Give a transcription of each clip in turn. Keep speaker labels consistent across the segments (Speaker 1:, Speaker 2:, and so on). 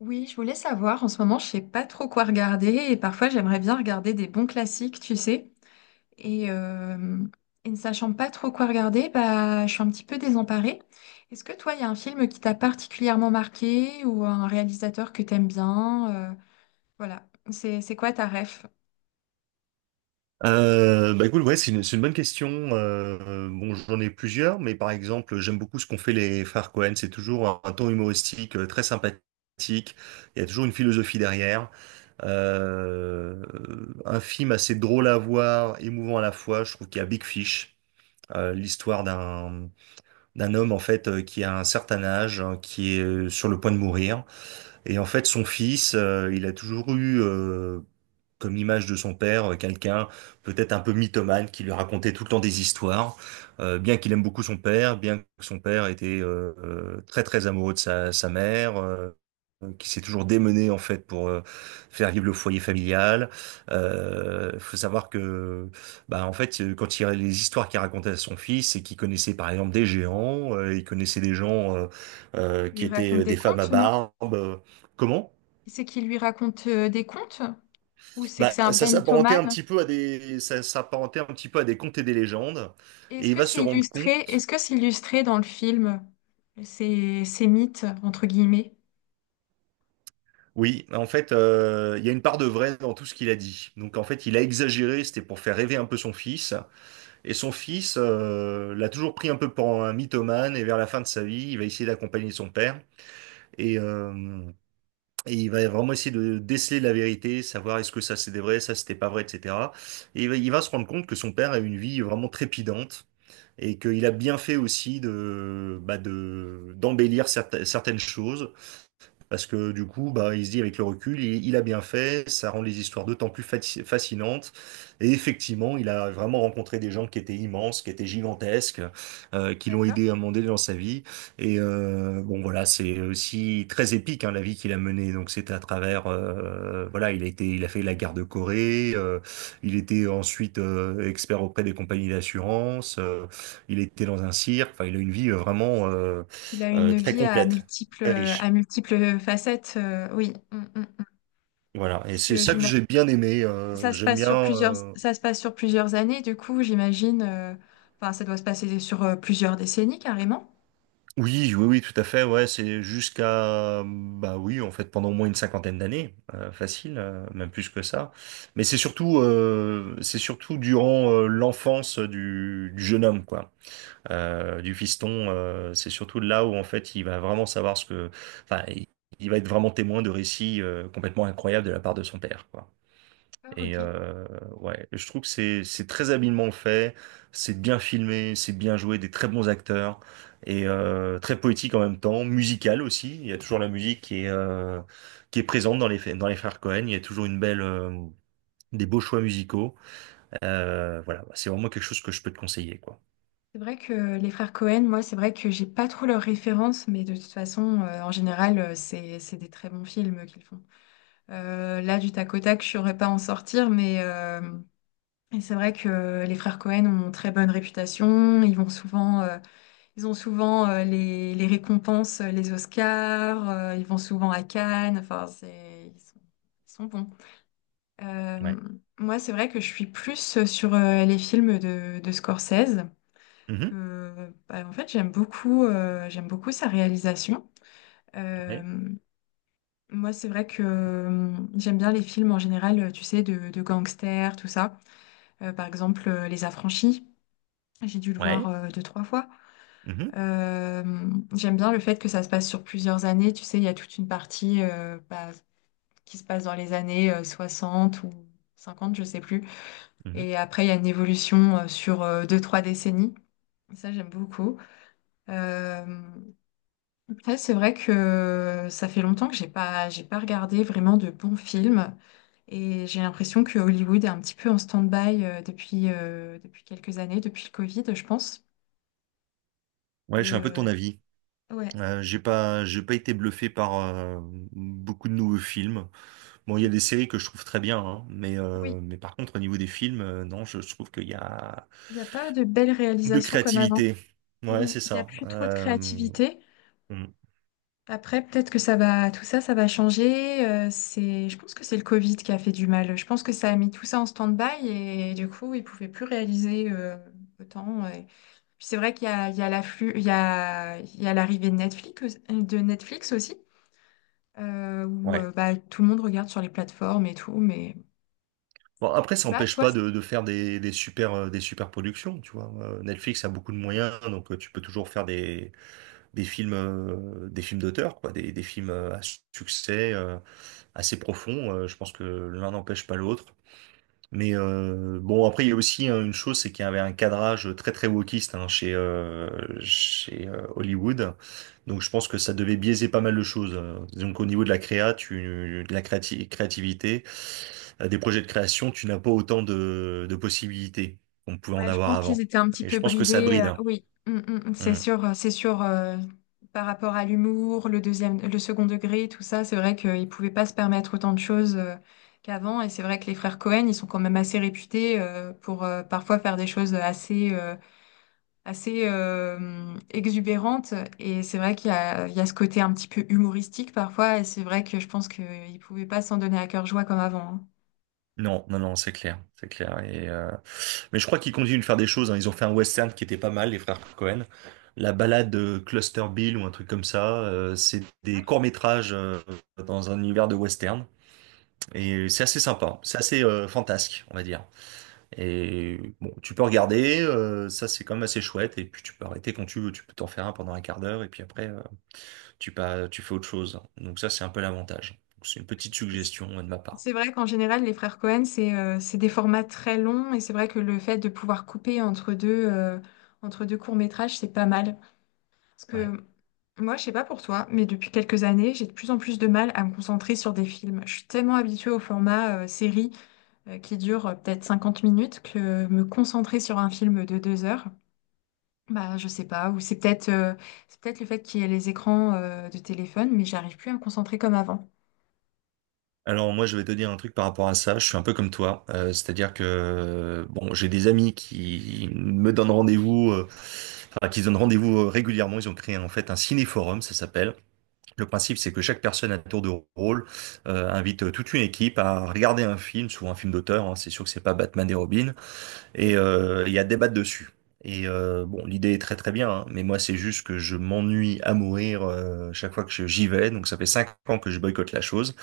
Speaker 1: Oui, je voulais savoir, en ce moment, je sais pas trop quoi regarder et parfois j'aimerais bien regarder des bons classiques, tu sais. Et, euh, et ne sachant pas trop quoi regarder, bah, je suis un petit peu désemparée. Est-ce que toi, il y a un film qui t'a particulièrement marqué ou un réalisateur que t'aimes bien? Voilà, c'est quoi ta ref?
Speaker 2: Bah écoute, ouais, c'est une bonne question. Bon, j'en ai plusieurs, mais par exemple, j'aime beaucoup ce qu'ont fait les frères Cohen. C'est toujours un ton humoristique, très sympathique. Il y a toujours une philosophie derrière. Euh, un film assez drôle à voir, émouvant à la fois. Je trouve qu'il y a Big Fish, l'histoire d'un homme en fait, qui a un certain âge, hein, qui est, sur le point de mourir, et en fait son fils, il a toujours eu, comme l'image de son père, quelqu'un peut-être un peu mythomane qui lui racontait tout le temps des histoires. Bien qu'il aime beaucoup son père, bien que son père était, très très amoureux de sa mère, qui s'est toujours démené en fait pour faire vivre le foyer familial. Faut savoir que bah en fait, quand il les histoires qu'il racontait à son fils, c'est qu'il connaissait par exemple des géants, il connaissait des gens,
Speaker 1: Il lui
Speaker 2: qui étaient
Speaker 1: raconte des
Speaker 2: des femmes à
Speaker 1: contes, non?
Speaker 2: barbe. Comment?
Speaker 1: C'est qu'il lui raconte des contes ou c'est que
Speaker 2: Bah,
Speaker 1: c'est un vrai mythomane?
Speaker 2: ça s'apparentait un petit peu à des contes et des légendes,
Speaker 1: Et
Speaker 2: et
Speaker 1: est-ce
Speaker 2: il
Speaker 1: que
Speaker 2: va se
Speaker 1: c'est
Speaker 2: rendre
Speaker 1: illustré?
Speaker 2: compte,
Speaker 1: Est-ce que c'est illustré dans le film, ces, ces mythes, entre guillemets?
Speaker 2: oui, en fait, il y a une part de vrai dans tout ce qu'il a dit. Donc en fait, il a exagéré, c'était pour faire rêver un peu son fils, et son fils, l'a toujours pris un peu pour un mythomane, et vers la fin de sa vie, il va essayer d'accompagner son père, et, euh, et il va vraiment essayer de déceler la vérité, savoir est-ce que ça c'était vrai, ça c'était pas vrai, etc. Et il va se rendre compte que son père a eu une vie vraiment trépidante, et qu'il a bien fait aussi d'embellir certaines choses, parce que du coup, bah, il se dit avec le recul, il a bien fait, ça rend les histoires d'autant plus fascinantes. Et effectivement, il a vraiment rencontré des gens qui étaient immenses, qui étaient gigantesques, qui l'ont
Speaker 1: D'accord.
Speaker 2: aidé à monter dans sa vie. Et, bon, voilà, c'est aussi très épique hein, la vie qu'il a menée. Donc c'était à travers, voilà, il a fait la guerre de Corée. Il était ensuite, expert auprès des compagnies d'assurance. Il était dans un cirque. Enfin, il a une vie, vraiment euh,
Speaker 1: Qu'il a
Speaker 2: euh,
Speaker 1: une
Speaker 2: très
Speaker 1: vie
Speaker 2: complète, très riche.
Speaker 1: à multiples facettes. Oui. Mm, mm, mm.
Speaker 2: Voilà, et
Speaker 1: Parce
Speaker 2: c'est
Speaker 1: que
Speaker 2: ça que j'ai bien aimé.
Speaker 1: ça se
Speaker 2: J'aime
Speaker 1: passe
Speaker 2: bien.
Speaker 1: sur plusieurs,
Speaker 2: euh,
Speaker 1: ça se passe sur plusieurs années. Du coup, j'imagine, enfin, ça doit se passer sur plusieurs décennies carrément.
Speaker 2: Oui, oui, oui, tout à fait. Ouais, c'est jusqu'à bah oui, en fait, pendant au moins une cinquantaine d'années, facile, même plus que ça. Mais c'est surtout durant l'enfance du jeune homme, quoi, du fiston. C'est surtout là où en fait, il va vraiment savoir ce que, enfin, il va être vraiment témoin de récits, complètement incroyables de la part de son père, quoi.
Speaker 1: D'accord,
Speaker 2: Et
Speaker 1: ok.
Speaker 2: euh, ouais, je trouve que c'est très habilement fait, c'est bien filmé, c'est bien joué, des très bons acteurs et, très poétique en même temps, musical aussi. Il y a toujours la musique qui est présente dans les frères Cohen. Il y a toujours une belle des beaux choix musicaux. Voilà, c'est vraiment quelque chose que je peux te conseiller quoi.
Speaker 1: C'est vrai que les frères Cohen, moi, c'est vrai que j'ai pas trop leurs références, mais de toute façon, en général, c'est des très bons films qu'ils font. Là, du tac au tac, je saurais pas en sortir, mais et c'est vrai que les frères Cohen ont une très bonne réputation. Ils vont souvent ils ont souvent les récompenses, les Oscars, ils vont souvent à Cannes, enfin, c'est, ils sont bons. Euh,
Speaker 2: Ouais.
Speaker 1: Moi, c'est vrai que je suis plus sur les films de Scorsese,
Speaker 2: Mhm.
Speaker 1: que bah, en fait, j'aime beaucoup sa réalisation. Euh,
Speaker 2: Ouais.
Speaker 1: Moi, c'est vrai que j'aime bien les films en général, tu sais, de gangsters, tout ça. Par exemple, Les Affranchis, j'ai dû le voir
Speaker 2: Ouais.
Speaker 1: deux, trois fois.
Speaker 2: Mhm.
Speaker 1: Euh, J'aime bien le fait que ça se passe sur plusieurs années. Tu sais, il y a toute une partie bah, qui se passe dans les années 60 ou 50, je sais plus.
Speaker 2: Mhm.
Speaker 1: Et après, il y a une évolution sur deux, trois décennies. Ça, j'aime beaucoup. Euh, Après, c'est vrai que ça fait longtemps que j'ai pas regardé vraiment de bons films. Et j'ai l'impression que Hollywood est un petit peu en stand-by depuis, depuis quelques années, depuis le Covid, je pense.
Speaker 2: Ouais, je suis
Speaker 1: Et
Speaker 2: un peu de
Speaker 1: euh,
Speaker 2: ton avis.
Speaker 1: ouais.
Speaker 2: J'ai pas été bluffé par beaucoup de nouveaux films. Bon, il y a des séries que je trouve très bien, hein,
Speaker 1: Oui.
Speaker 2: mais par contre, au niveau des films, non, je trouve qu'il y a
Speaker 1: Il n'y a pas de belles
Speaker 2: de
Speaker 1: réalisations comme avant.
Speaker 2: créativité. Ouais,
Speaker 1: Oui,
Speaker 2: c'est
Speaker 1: il n'y a
Speaker 2: ça.
Speaker 1: plus trop de créativité.
Speaker 2: Mm,
Speaker 1: Après, peut-être que ça va, tout ça, ça va changer. C'est, je pense que c'est le Covid qui a fait du mal. Je pense que ça a mis tout ça en stand-by et du coup, ils ne pouvaient plus réaliser autant. Et puis c'est vrai qu'il y a, il y a l'afflux, il y a l'arrivée de Netflix aussi, où
Speaker 2: ouais.
Speaker 1: bah, tout le monde regarde sur les plateformes et tout. Mais
Speaker 2: Bon, après,
Speaker 1: je sais
Speaker 2: ça
Speaker 1: pas,
Speaker 2: n'empêche
Speaker 1: toi.
Speaker 2: pas de faire des super productions, tu vois. Netflix a beaucoup de moyens, donc, tu peux toujours faire des films d'auteur, quoi, des films, à succès, assez profonds. Je pense que l'un n'empêche pas l'autre. Mais, bon, après, il y a aussi hein, une chose, c'est qu'il y avait un cadrage très très wokiste hein, chez Hollywood. Donc je pense que ça devait biaiser pas mal de choses. Donc au niveau de de la créativité, des projets de création, tu n'as pas autant de possibilités qu'on pouvait en
Speaker 1: Ouais, je
Speaker 2: avoir
Speaker 1: pense qu'ils
Speaker 2: avant.
Speaker 1: étaient un petit
Speaker 2: Et
Speaker 1: peu
Speaker 2: je pense que ça
Speaker 1: bridés.
Speaker 2: bride, hein.
Speaker 1: Oui. Mm, mm, mm, c'est
Speaker 2: Mm.
Speaker 1: sûr, c'est sûr. Par rapport à l'humour, le deuxième, le second degré, tout ça, c'est vrai qu'ils pouvaient pas se permettre autant de choses qu'avant. Et c'est vrai que les frères Cohen, ils sont quand même assez réputés pour parfois faire des choses assez, assez exubérantes. Et c'est vrai qu'il y a, il y a ce côté un petit peu humoristique parfois. Et c'est vrai que je pense qu'ils pouvaient pas s'en donner à cœur joie comme avant, hein.
Speaker 2: Non, non, non, c'est clair, c'est clair. Mais je crois qu'ils continuent de faire des choses, hein. Ils ont fait un western qui était pas mal, les frères Cohen. La balade Cluster Bill ou un truc comme ça. C'est des courts-métrages, dans un univers de western. Et c'est assez sympa. C'est assez, fantasque, on va dire. Et bon, tu peux regarder. Ça, c'est quand même assez chouette. Et puis tu peux arrêter quand tu veux. Tu peux t'en faire un pendant un quart d'heure. Et puis après, tu pas, tu fais autre chose. Donc ça, c'est un peu l'avantage. Donc, c'est une petite
Speaker 1: Oui.
Speaker 2: suggestion de ma part.
Speaker 1: C'est vrai qu'en général, les frères Cohen, c'est des formats très longs et c'est vrai que le fait de pouvoir couper entre deux courts-métrages, c'est pas mal. Parce
Speaker 2: Ouais.
Speaker 1: que moi, je sais pas pour toi, mais depuis quelques années, j'ai de plus en plus de mal à me concentrer sur des films. Je suis tellement habituée au format série qui dure peut-être 50 minutes que me concentrer sur un film de deux heures, bah, je sais pas. Ou c'est peut-être c'est peut-être le fait qu'il y ait les écrans de téléphone, mais j'arrive plus à me concentrer comme avant.
Speaker 2: Alors moi je vais te dire un truc par rapport à ça, je suis un peu comme toi. C'est-à-dire que bon j'ai des amis qui me donnent rendez-vous, enfin qui se donnent rendez-vous régulièrement, ils ont créé en fait un ciné-forum, ça s'appelle. Le principe c'est que chaque personne à tour de rôle, invite toute une équipe à regarder un film, souvent un film d'auteur, hein. C'est sûr que c'est pas Batman et Robin, et
Speaker 1: Oui.
Speaker 2: euh, il y a débat dessus. Bon, l'idée est très très bien, hein, mais moi c'est juste que je m'ennuie à mourir chaque fois que j'y vais. Donc ça fait 5 ans que je boycotte la chose.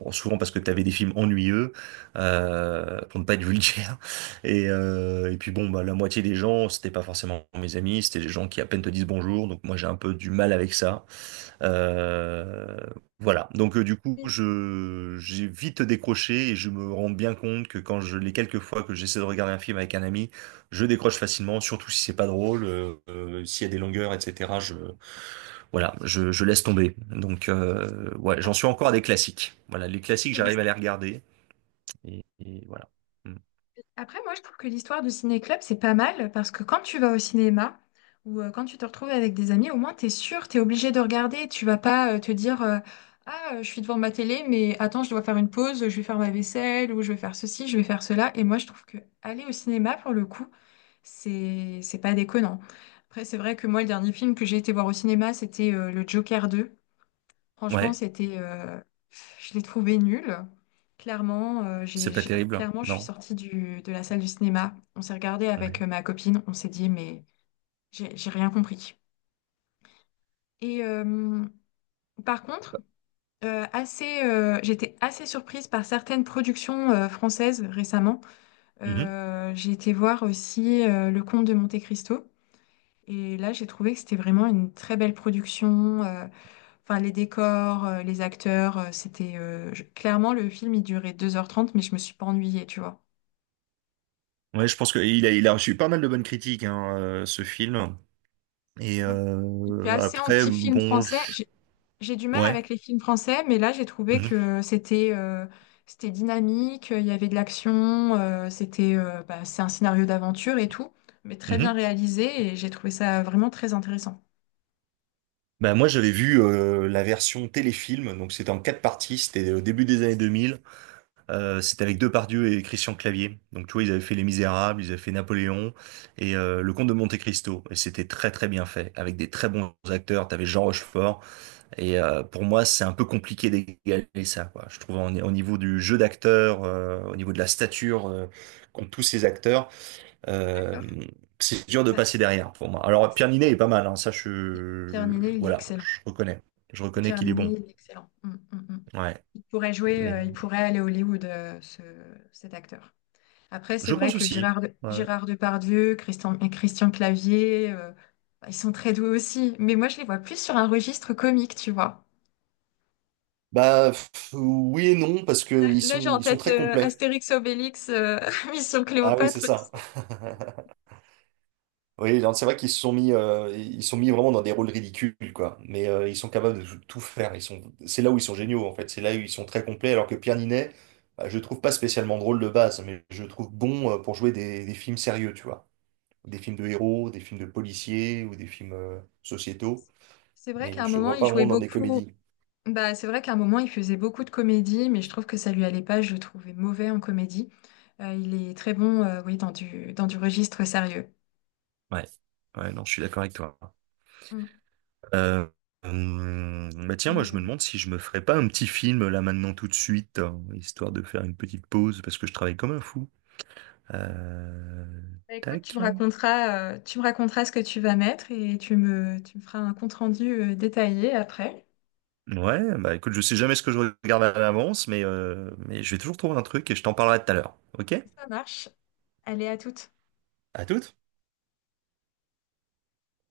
Speaker 2: Bon, souvent parce que tu avais des films ennuyeux, pour ne pas être vulgaire. Et puis bon, bah, la moitié des gens, c'était pas forcément mes amis, c'était des gens qui à peine te disent bonjour. Donc moi j'ai un peu du mal avec ça. Euh, voilà, donc du coup, je j'ai vite décroché et je me rends bien compte que quand je les quelques fois que j'essaie de regarder un film avec un ami, je décroche facilement, surtout si c'est pas drôle, s'il y a des longueurs, etc. Je Voilà, je laisse tomber. Donc, ouais, j'en suis encore à des classiques. Voilà, les classiques,
Speaker 1: Oui.
Speaker 2: j'arrive à les regarder et voilà. Mm.
Speaker 1: Après, moi, je trouve que l'histoire du ciné-club, c'est pas mal parce que quand tu vas au cinéma ou quand tu te retrouves avec des amis, au moins, t'es sûr, t'es obligé de regarder. Tu vas pas te dire ah, je suis devant ma télé, mais attends, je dois faire une pause, je vais faire ma vaisselle ou je vais faire ceci, je vais faire cela. Et moi, je trouve que aller au cinéma, pour le coup, c'est pas déconnant. Après, c'est vrai que moi, le dernier film que j'ai été voir au cinéma, c'était le Joker 2. Franchement,
Speaker 2: Ouais,
Speaker 1: c'était, je l'ai trouvé nul. Clairement,
Speaker 2: c'est pas terrible, hein.
Speaker 1: clairement, je suis
Speaker 2: Non.
Speaker 1: sortie du, de la salle du cinéma. On s'est regardé avec
Speaker 2: Ouais.
Speaker 1: ma copine. On s'est dit, mais j'ai rien compris. Et euh, Par contre, j'étais assez surprise par certaines productions françaises récemment.
Speaker 2: Mhm.
Speaker 1: J'ai été voir aussi Le Comte de Monte-Cristo. Et là, j'ai trouvé que c'était vraiment une très belle production. Enfin, les décors, les acteurs, c'était... Clairement, le film, il durait deux heures trente, mais je me suis pas ennuyée, tu vois.
Speaker 2: Ouais, je pense que il a reçu pas mal de bonnes critiques hein, ce film. Et
Speaker 1: Je suis
Speaker 2: euh,
Speaker 1: assez
Speaker 2: après,
Speaker 1: anti-film
Speaker 2: bon,
Speaker 1: français. J'ai du mal
Speaker 2: ouais.
Speaker 1: avec les films français, mais là, j'ai trouvé que c'était c'était dynamique, il y avait de l'action, c'était bah, c'est un scénario d'aventure et tout, mais très bien
Speaker 2: Mhm.
Speaker 1: réalisé, et j'ai trouvé ça vraiment très intéressant.
Speaker 2: Bah, moi, j'avais vu la version téléfilm, donc c'était en quatre parties, c'était au début des années 2000. C'était avec Depardieu et Christian Clavier. Donc, tu vois, ils avaient fait Les Misérables, ils avaient fait Napoléon et, Le Comte de Monte-Cristo. Et c'était très, très bien fait, avec des très bons acteurs. T'avais Jean Rochefort. Et, pour moi, c'est un peu compliqué d'égaler ça, quoi. Je trouve au niveau du jeu d'acteur, au niveau de la stature qu'ont tous ces acteurs. Euh,
Speaker 1: D'accord.
Speaker 2: c'est dur de
Speaker 1: Bah,
Speaker 2: passer derrière pour moi. Alors, Pierre
Speaker 1: c'est-
Speaker 2: Ninet est pas mal, hein,
Speaker 1: Pierre Ninet, il est
Speaker 2: voilà,
Speaker 1: excellent.
Speaker 2: je reconnais. Je reconnais
Speaker 1: Pierre
Speaker 2: qu'il est bon.
Speaker 1: Niney, il est excellent. Mm, mm, mm.
Speaker 2: Ouais,
Speaker 1: Il pourrait jouer,
Speaker 2: mais
Speaker 1: il pourrait aller à Hollywood, cet acteur. Après, c'est
Speaker 2: je
Speaker 1: vrai
Speaker 2: pense
Speaker 1: que
Speaker 2: aussi. Ouais.
Speaker 1: Gérard Depardieu, et Christian Clavier, bah, ils sont très doués aussi. Mais moi, je les vois plus sur un registre comique, tu vois.
Speaker 2: Bah pff, oui et non, parce qu'
Speaker 1: Là, j'ai en
Speaker 2: ils sont
Speaker 1: tête
Speaker 2: très complets.
Speaker 1: Astérix Obélix, Mission
Speaker 2: Ah oui,
Speaker 1: Cléopâtre,
Speaker 2: c'est
Speaker 1: tu
Speaker 2: ça.
Speaker 1: sais.
Speaker 2: Oui, non, c'est vrai qu'ils sont mis vraiment dans des rôles ridicules, quoi. Mais, ils sont capables de tout faire. C'est là où ils sont géniaux, en fait. C'est là où ils sont très complets. Alors que Pierre Ninet, bah, je le trouve pas spécialement drôle de base, mais je le trouve bon, pour jouer des films sérieux, tu vois. Des films de héros, des films de policiers ou des films sociétaux,
Speaker 1: C'est vrai
Speaker 2: mais
Speaker 1: qu'à un
Speaker 2: je le
Speaker 1: moment,
Speaker 2: vois
Speaker 1: il
Speaker 2: pas vraiment
Speaker 1: jouait
Speaker 2: dans des
Speaker 1: beaucoup.
Speaker 2: comédies.
Speaker 1: Bah, c'est vrai qu'à un moment, il faisait beaucoup de comédie, mais je trouve que ça lui allait pas. Je le trouvais mauvais en comédie. Il est très bon, oui, dans du registre sérieux.
Speaker 2: Ouais, ouais, non, je suis d'accord avec toi.
Speaker 1: Mm.
Speaker 2: Euh, Bah tiens, moi
Speaker 1: Et,
Speaker 2: je
Speaker 1: euh,
Speaker 2: me demande si je me ferais pas un petit film là maintenant tout de suite, hein, histoire de faire une petite pause parce que je travaille comme un fou. Euh,
Speaker 1: Bah, écoute,
Speaker 2: Tac.
Speaker 1: tu me raconteras ce que tu vas mettre et tu me feras un compte-rendu, détaillé après.
Speaker 2: Ouais, bah écoute, je sais jamais ce que je regarde à l'avance, mais je vais toujours trouver un truc et je t'en parlerai tout à l'heure. Ok?
Speaker 1: Ça marche. Allez, à toutes.
Speaker 2: À toutes.